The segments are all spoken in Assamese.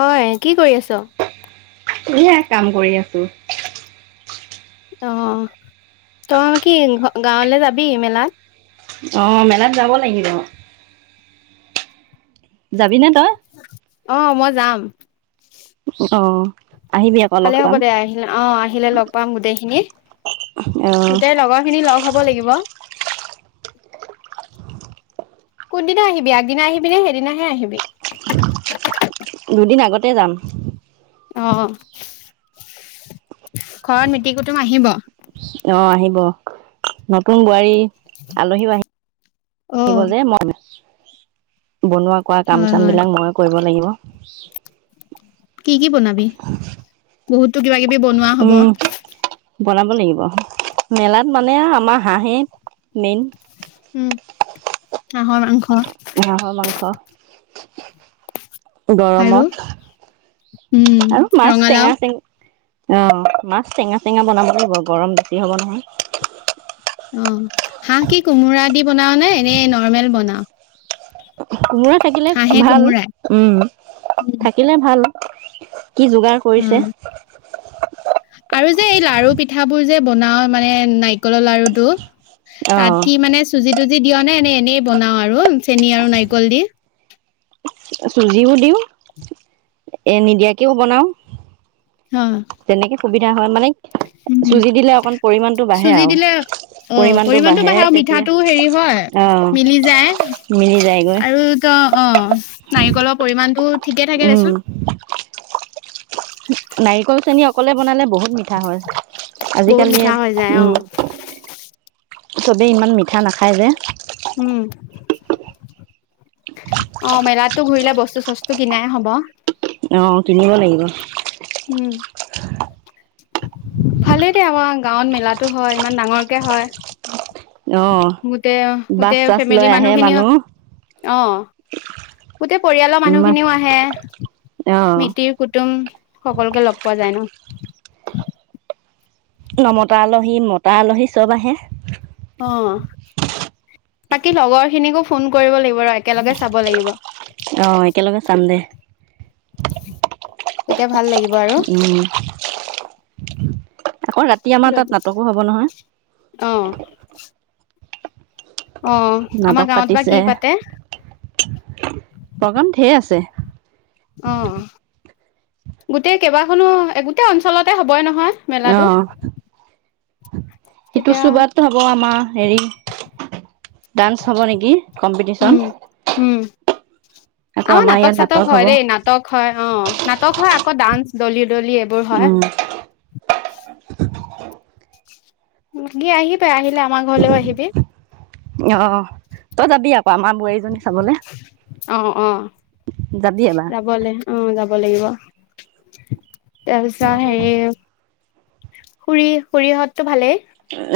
হয় কি কৰি আছ এয়া কাম কৰি আছো অ তইে কি গাঁৱলৈ যাবি মেলাত অ'হ মেলাত যাব লাগিল যাবি নে তই অ মই যাম অ আহিবি আকৌ ভালে লগ হ'ব পাম দে আহিলে অ আহিলে লগ পাম গোটেইখিনি অ গোটেই লগৰ খিনি লগ হ'ব লাগিব কোনদিনা আহিবি আগদিনা আহিবি নে সেইদিনাাহে আহিবি দুদিন আগতে যাম অ ঘৰত মিট কুটুম আহিব অ আহিব নতুন বোৱাৰী আলহী আহঢ়ি আহিব অ', যে মইম [unintelligible] বনোৱা কোৱা কাম হয় চাম হয় বিলাক ময়ো কৰিব লাগিব [inaudible] কি কি বনাবি বহুত তটো কিবা কিবি বনোৱা হ'ব উম বনাব লাগিব মেলাত মানে আমাৰ হাঁহে মেইন। উম হাঁহৰ মাংস। হাঁহ মাংস [inaudible] আৰু গৰমত উম, আৰু মাছ ৰঙালাও টেঙা চেঙ। অ মাছ টেঙা চেঙা বনাব লাগিব গৰম বেছি হ'ব নহয়। অ হাঁহ কি কোমোৰা দি বনাঅ নে, নে নৰ্মেল বনাঅ? [inaudible] থাকিলে ভাল উম থাকিলে ভাল। কি যোগাৰ কৰিছে উম আৰু যে এই লাৰু পিঠাবোৰ যে। বনাও মানে নাৰিকলৰ লাৰুটো। তাত অ' কি মানে চুজি তুজি দিয় নে এনে এনেই বনাওঁ আৰু চেনি আৰু নাৰিকল দি। চুজিও দিওঁ এ নিদিয়াকেও বনাওঁ। হ তেনেকে সুবিধা হয় মানে উম চুজি দিলে অকন পৰিমাণটো বাঢ়ে চুজি দিলে আৰু অ পৰিমানটো পৰিমাণটো বাঢ়ে আৰু তেতিয়া মিঠাটো হেৰি হয় মিলি আহ মিলি যায়গৈ। অঁ নাৰিকলৰ পৰিমাণটো ঠিকে থাকে উম দেচোন। [unintelligible] নাৰিকল চেনি অকলে বনালে বহুত মিঠা হয়। বহুত আজিকালি মিঠা হৈ যায় অ উম। চবেই ইমান মিঠা নাখায় যে। উম, অ মেলাতো ঘূৰিলে বস্তু চস্তু কিনাই হব। অ কিনিব লাগিব। উম ভালেই দে আমাৰ গাঁৱত মেলাটো হয় ইমান ডাঙৰকে হয়। অ' গোটেই বাছ গোটেই চাছ ফেমিলি লৈ আহে মানুহ খিনিও অ গোটেই পৰিয়ালৰ মানুহ ইমান খিনিও আহে অ' মিতিৰ কুটুম সকলোকে লগ পোৱা যায় ন। নমতা আলহী মতা আলহী চব আহে। অ বাকী লগৰ খিনিকো ফোন কৰিব লাগিব ৰ একেলগে চাব লাগিব। অ একেলগে চাম দে। তেতিয়া ভাল লাগিব। আৰু উম আকৌ ৰাতি আমাৰ তাত নাটকো হব অ নহয়। অ আমাৰ নাটক গাঁৱত বা পাতিছে, কি পাতে প্ৰগ্ৰাম ঢেৰ আছে। আহ। গোটেই কেইবাখনো গোটেই অঞ্চলতে হবই নহয়। মেলাটো আহ সেইটো তেতিয়া চোবাত হব আমাৰ। হেৰি ডান্স হ'ব নেকি কম্পিটিচন উম উম আকৌ আমাৰ আমাৰ ইয়াত নাটক চাটক হ'ব হয় দেই নাটক হয় অ নাটক হয় আ ডানস দলিত এইবোৰ হয় উম, তুমি আহিবা আহি আহিলে আমাৰ ঘৰলৈ আহিবি অ', তই যাবি আও আমাৰ বোৱাৰীজনী চাবলে অ অ যাবি এবাৰ যাবলে অ তই পিছে হেৰি খুৰী খুৰীহঁত তোৰ ভালেই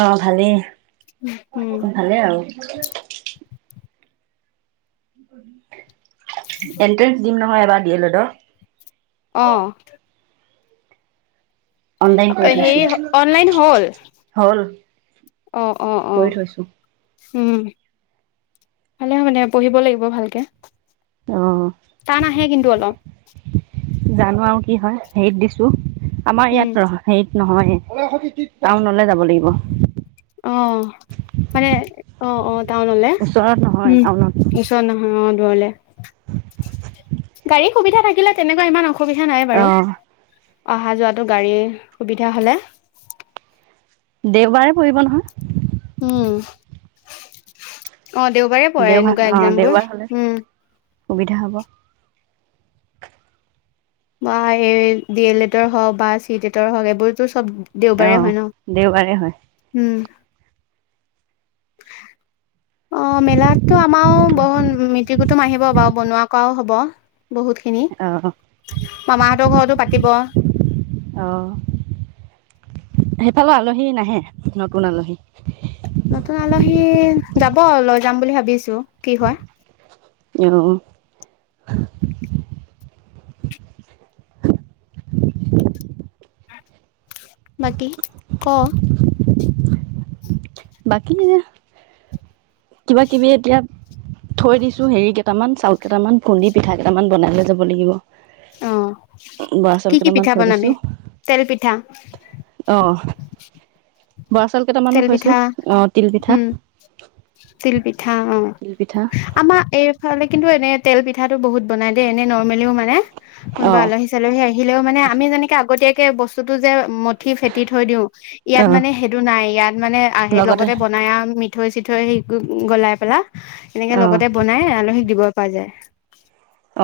অ ভালেই উম ভালে আৰু [unintelligible] এন্ট্ৰেঞ্চ দিম নহয় বা ডি এল এডৰ অহ অনলাইন কৰি হেই থৈছো অনলাইন হ'ল হ'ল অ অ অ কৰি থৈছো উম ভালে হয়নে পঢ়িব লাগিব ভালকে অ', টান আহে কিন্তু অলপ জানো আৰু কি হয় হেৰিত দিছো আমাৰ উম, ইয়াত ৰহ হেই নহয় টাউনলে যাব লাগিব অ মানে অ অ টাউনলে ওচৰত নহয় উম টাউনত ওচৰত নহয় অ দূৰলে [unintelligible] গাড়ীৰ সুবিধা থাকিলে তেনেকুৱা ইমান অসু অসুবিধা নাই বাৰু। অ', অহা যোৱাটো গাড়ীৰ সুবিধা হলে দেওবাৰে পৰিব নহয় উম অ দেওবাৰে পঢ়ে দেওবাৰ এনেকুৱা অ একজাম বোৰ দেওবাৰ হলে উম সুবিধা হ'ব বা এই ডি এল এডৰ হওক বা চিট এটৰ হওক এইবোৰতো চব দেওবাৰে আহ হয় ন দেওবাৰে হয় উম, অ মেলাতটো আমাৰো বহুত মিতিৰ কুটুম আহিব বাৰু বনোৱা কৰাও হ'ব বহুত খিনি অহ মামাহঁতৰ ঘৰতো পাতিব অ সেইফালে আলহী নাহে নতুন আলহী নতুন আলহী যাব লৈ যাম বুলি ভাবিছো কি হয় অ অ অ উ উ বাকী ক বাকী কিবা কিবি এতিয়া থৈ দিছো হেৰি কেইটামান চাউল কেইটামান খুন্দি পিঠা কেইটামান বনাইৈ যাব লাগিব আহ বৰা চাউল কি কি কেইটামান পিঠা থৈ দিছো বনাবি তেল পিঠা অ বৰা চাল তেল কেইটামানত পিঠা থৈছো অ তিল পিঠা উম তিলপিঠা অ তিল পিঠা আমাৰ এই খালে কিন্তু এনে তেল পিঠাটো বহুত বনাই দে এনে ন ও মানে অ কোনোবা আলহী চালহী আহিলেও মানে আমি যেনেকে আগতীয়াক তেল বস্তুতটো যে মঠি ফেটি থৈ দিও অ ইয়াত মানে সেইটো নাই ইয়াত মানে আহে লগতে বনাই ি থৈ চি থৈ হেৰি গলাই পেলাই এনেকে অ লগতে বনাই আলহীক দিব পোৱা যায়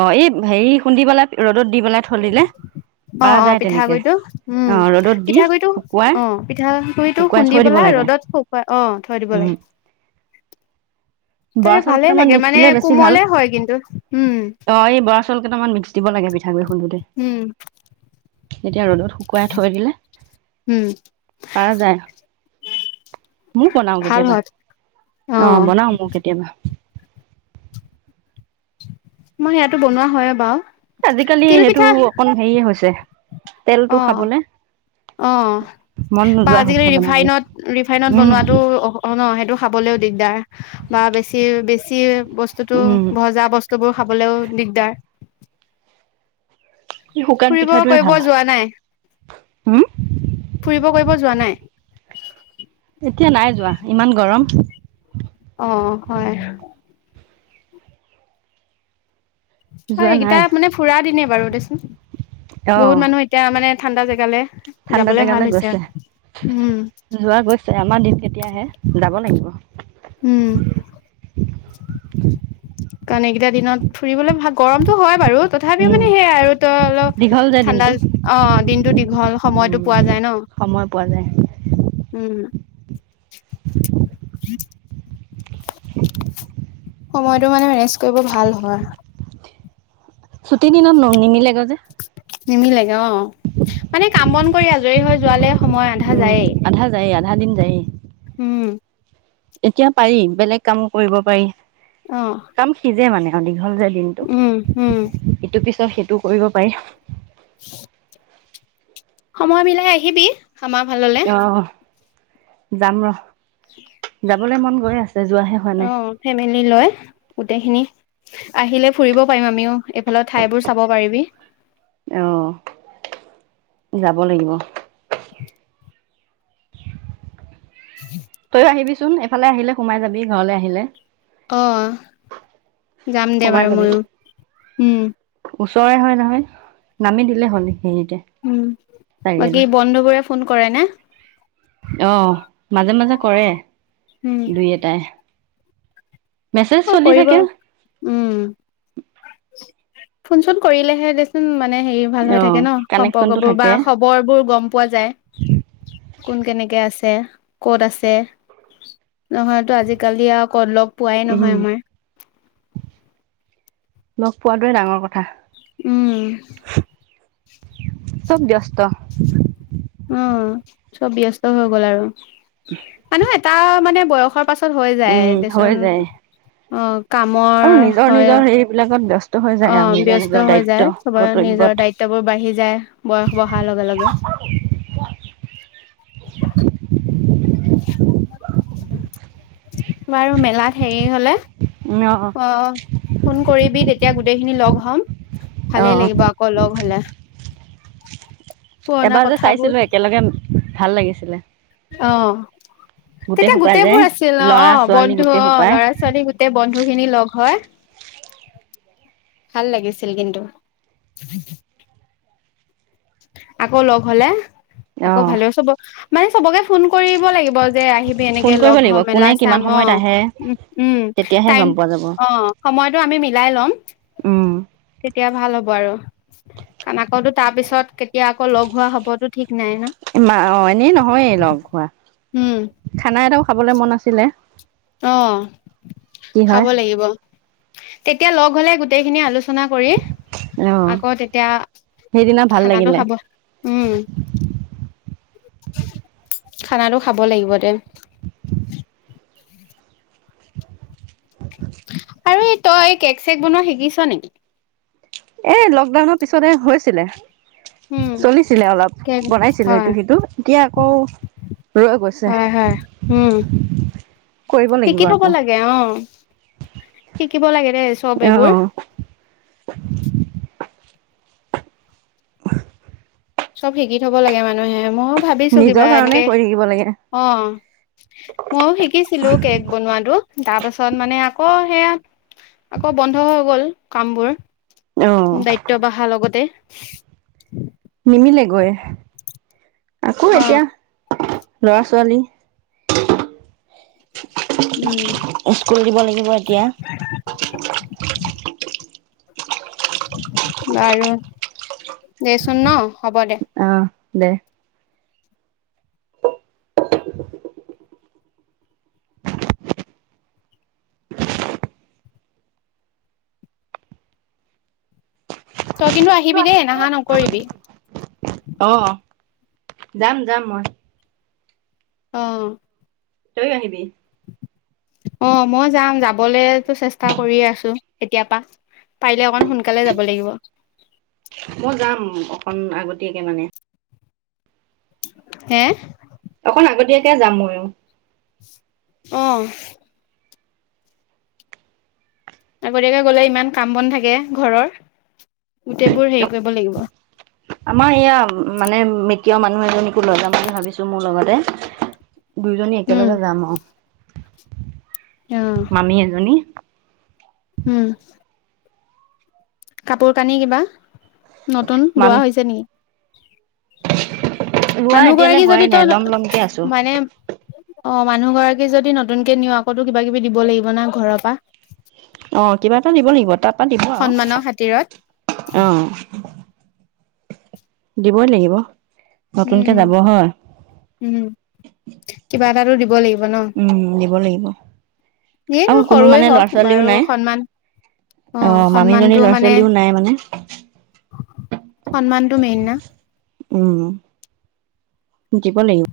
অ এই হেৰি খুন্দিবেলা ৰ'দত দি পেলাই থৈ দিলে অ পাৰা অ যায় তেনেকে পিঠাগুড়িটো উম অ ৰ'দত দি পিঠাগুড়িটো শুকুৱাই আহ পিঠাগুড়িটো শুকুৱাই খুন্দি থৈ দিব পেলাই লাগে ৰ'দত খুৱাই আহ থৈ দিব উম লাগে তেনে বৰা চাউল ভালে কেইটামান লাগে মিক্স মানে দিলে বেছি ভাল কোমলে হয় কিন্তু উম ল কটামান্ দিব লাগে পিঠাগুৰি খুন্দোতে উম এতিয়া ৰ'দত শুকুৱাই থৈ দিলে উম পাৰ যায় মোক বনাও ভাল কেতিয়াবা হয় অ বনাও মোক কেতিয় অ মই ইয়াতো বনোৱা হয়ে বাও। আজিকালি সেইটো অকন হেৰিয়ে হৈছে তেলটো অ খাবলে অ মন বা নোযোৱা আজিকালি হৈছে বনাবলে ৰিফাইনত ৰিফাইনত উম বনোৱাটো ন সেইটো খাবলৈও দিগদাৰ বা বেছি বেছি। তেল বস্তুতো উম ভজা বস্তু বোৰ খাবলৈও দিগদাৰ এই শুকান ফুৰিব পিঠাটোৱে কৰিব ভাল যোৱা নাই হুম ফুৰিব কৰিব যোৱা নাই এতিয়া নাই যোৱা ইমান গৰম অ হয় হয় এইকেইটা মানে ফুৰা দিনে বাৰু দে অহ ঠাণ্ডা জেগালে ঠাণ্ডা যাবলে ভাল জেগালৈ হৈছে গৈছে উম যোৱা গৈছে আমাৰ দিন কেতিয়া আহে যাব লাগিব উম কাৰণ এইকেইটা দিনত ফুৰিবলে ভাল গৰমতটো হয় বাৰু তথাপিও উম মানে সেইয়াই আৰু তই অলপ দীঘল যে ঠাণ্ডা দিনটো অ দিনতটো দীঘল সময়তো উম পোৱা যায় ন সময় পোৱা যায় উম উম [unintelligible] সময় মানে ৰেষ্ট কৰিব ভাল হব ছুটি দিনত ন নিমিলে গে যে নিমিলেগে অ মানে কাম বন কৰি আজৰি হৈ যোৱালে সময় আধা উম যায়েই আধা যায়েই আধা দিন যাই উম এতিয়া পাৰি বেলেগ কাম কৰিব পাৰি অ কাম সিজে মানে আ দীঘল যে দিনটো উম উম ইটো পিছত সি টো কৰিব পাৰি সময় মিলাই আহিবি খামা ভাল হলে অ যাম ৰ যাবলৈ মন গৈ আছে যোৱাহে হোৱা অ নাই ফেমেলি লয় গোটেইখিনি আহিলে ফুৰিব পাৰিম আমিও এইফালৰ ঠাইবোৰ চাব পাৰিবি আহ যাব লাগিব তইও আহিবি চোন এফালে আহিলে সোমাই যাবি ঘৰলে আহিলে অ যাম দে সোমাই বাৰু যাবি ময়োও ওচৰে হয় নহয় নামি দিলে হ'নি উন বাকী বন্ধু বোৰে ফোন কৰে নে? অ মাজে মাজে কৰে উম দুই এটাই মেছেজ অ চলি কৰিব থাকে উম ফোন চোন কৰিলেহে দেচোন মান মানে হেৰি ভাল হৈ অ থাকে ন সম্পৰ্ক কানেকচনটো বোৰ বা থাকে খবৰ বোৰ গম পোৱা যায় কোন কেনেকে আছে কত আছে নহয়তো আজিকালি আৰু কত লগ হয় উম মই লগ পোৱাটোহে ডাঙৰ কথা উম চব ব্যস্ত অ চব ব্যস্ত হৈ গ'ল আৰু মানুহ এটা মানে বয়সত পাছত হৈ যায় উম হৈ দেচোন যায় অঁ কামৰ আৰু নিজৰ হয় নিজৰ হেৰিবিলাকত ব্যস্ত হৈ যায় অ আৰু নিজৰ ব্যস্ত নিজৰ হৈ দায়িত্ব যায় চবৰে নিজৰ কৰ্তব্যত। দায়িত্ববোৰ বাঢ়ি যায় বয়স বহাৰ লগে লগে [unintelligible] বাৰু মেলাত হেৰি হলে অ অ ফোন কৰিবি তেতিয়া গোটেই খিনি লগ হ অসম ভালেই অ', লাগিব আকৌ লগ হলে পুৰণা এবাৰ যে কথাবোৰ চাইছিলো একেলগে ভাল লাগিছিলে অ তেতিয়া সোপা গোটেই যে বোৰ আছিল অ ল'ৰা অ ছোৱালী বন্ধু গোটেই অ সোপাই ল'ৰা ছোৱালী গোটেই বন্ধু খিনি লগ হয় ভাল লাগিছিল কিন্তু আকৌ লগ হলে অ আকৌ ভালে চব মানে চবকে ফোন কৰিব লাগিব আহিবি ফোন এনেকে কৰিব লগ লাগিব হয় মেলা কোনে কিমান চাম অ সময়ত আহে তেতিয়াহে গম পোৱা যাব ও অসময়টো আমি মিলাই লম উম তেতিয়া ভাল হ'ব আৰু কানাকতো তাৰ পিছত কেতিয়া আকৌ লগ হোৱা হবতো ঠিক নাই ন মা অ এনেই নহয়েই লগ হোৱা উম খানা ৰ খাবলৈ মন আছিলে অ কি খাব হয় লাগিব তেতিয়া লগ গলে গোটেইখিনিয়ে আলোচনা আলোচনা কৰি অ আকৌ তেতিয়া সেইদিনা ভাল খানাটো লাগিলে খাব উম খানাটো খাব লাগিব দে আৰু এই তই কেক চেক বনোৱা শিকিছ নেকি এ লকডাউনৰ পিছতহে হৈছিলে উম চলিছিলে অলপ কেক বনাইছিলো হয় ইটো সিটো এতিয়া আকৌ ৰৈ গৈছে হয় হয় উম কৰিব শিকি লাগিব থব আকৌ লাগে অ শিকিব লাগে এ চব অ এইবোৰ [unintelligible] [unintelligible] চব শিকি থব লাগে মানুহে মইও ভাবিছো কিবা নিজৰ কাৰণে এনেকে কৰি থাকিব লাগে অ মইও শিকিছিলো কেক বনোৱাটো তাৰ পাছত মানে আকৌ সেয়া আকৌ বন্ধ হৈ গ'ল কামবোৰ অ দায়িত্ব বঢ়া লগতে [unintelligible] নিমিলেগৈ আকৌ অ এতিয়া লৰা ছোৱালী উম স্কুল দিব লাগিব এতিয়া বাৰু দে চোন ন হ'ব দে দেহ তই কিন্তু আহিবি দেই নাহা নকৰিবি আহ যাম যাম মই অ তইও আহিবি অ মই যাম যাবলে চেষ্টা কৰি আছো কেতিয়া পা পাৰিলে অকন সোনকালে যাব লাগিব অকণ আগতীয়াকে মানে হে অকন আগতীয়াকে যাম ময়ো অঁ আগতীয়াকে গলে ইমান কাম বন থাকে ঘৰৰ গোটেইবোৰ হেৰি কৰিব লাগিব আমাৰ এয়া মানে মৃতীয় মানুহ এজনীকো লৈ যাম বুলি ভাবিছো মোৰ লগতে দুইজনী উম একেলগে যাম আৰু অ মামী এজনী উম কাপোৰ কানি কিবা নতুন মান লোৱা হৈছে নেকি [inaudible] ৰোৱা মানুহ এতিয়ালৈ গৰাকী হোৱাই যদি নাই তই লম লমকে আছো। মানে অ মানুহ গৰাকী যদি নতুন কে নিও আকৌ কিবা কিবি দিব লাগিব ন ঘৰৰ পৰা আহ কিবা এটা দিব লাগিব তাৰ পা দিব সন্মানৰ খাতিৰত আৰু আহ দিবই লাগিব নতুনকে উম যাব হয় উম কিবা এটাতো দিব লাগিব ন উম দিব লাগিব যিয়ে আৰু নহয় কোনো সৰুৱে মানে হওক লৰা ছোৱালীও বাৰু নাই সন্মান অ আহ মামীজনীৰ সন্মানটো লৰা মানে ছোৱালীও নাই মানে সন্মানটো মেইন না উম দিব লাগিব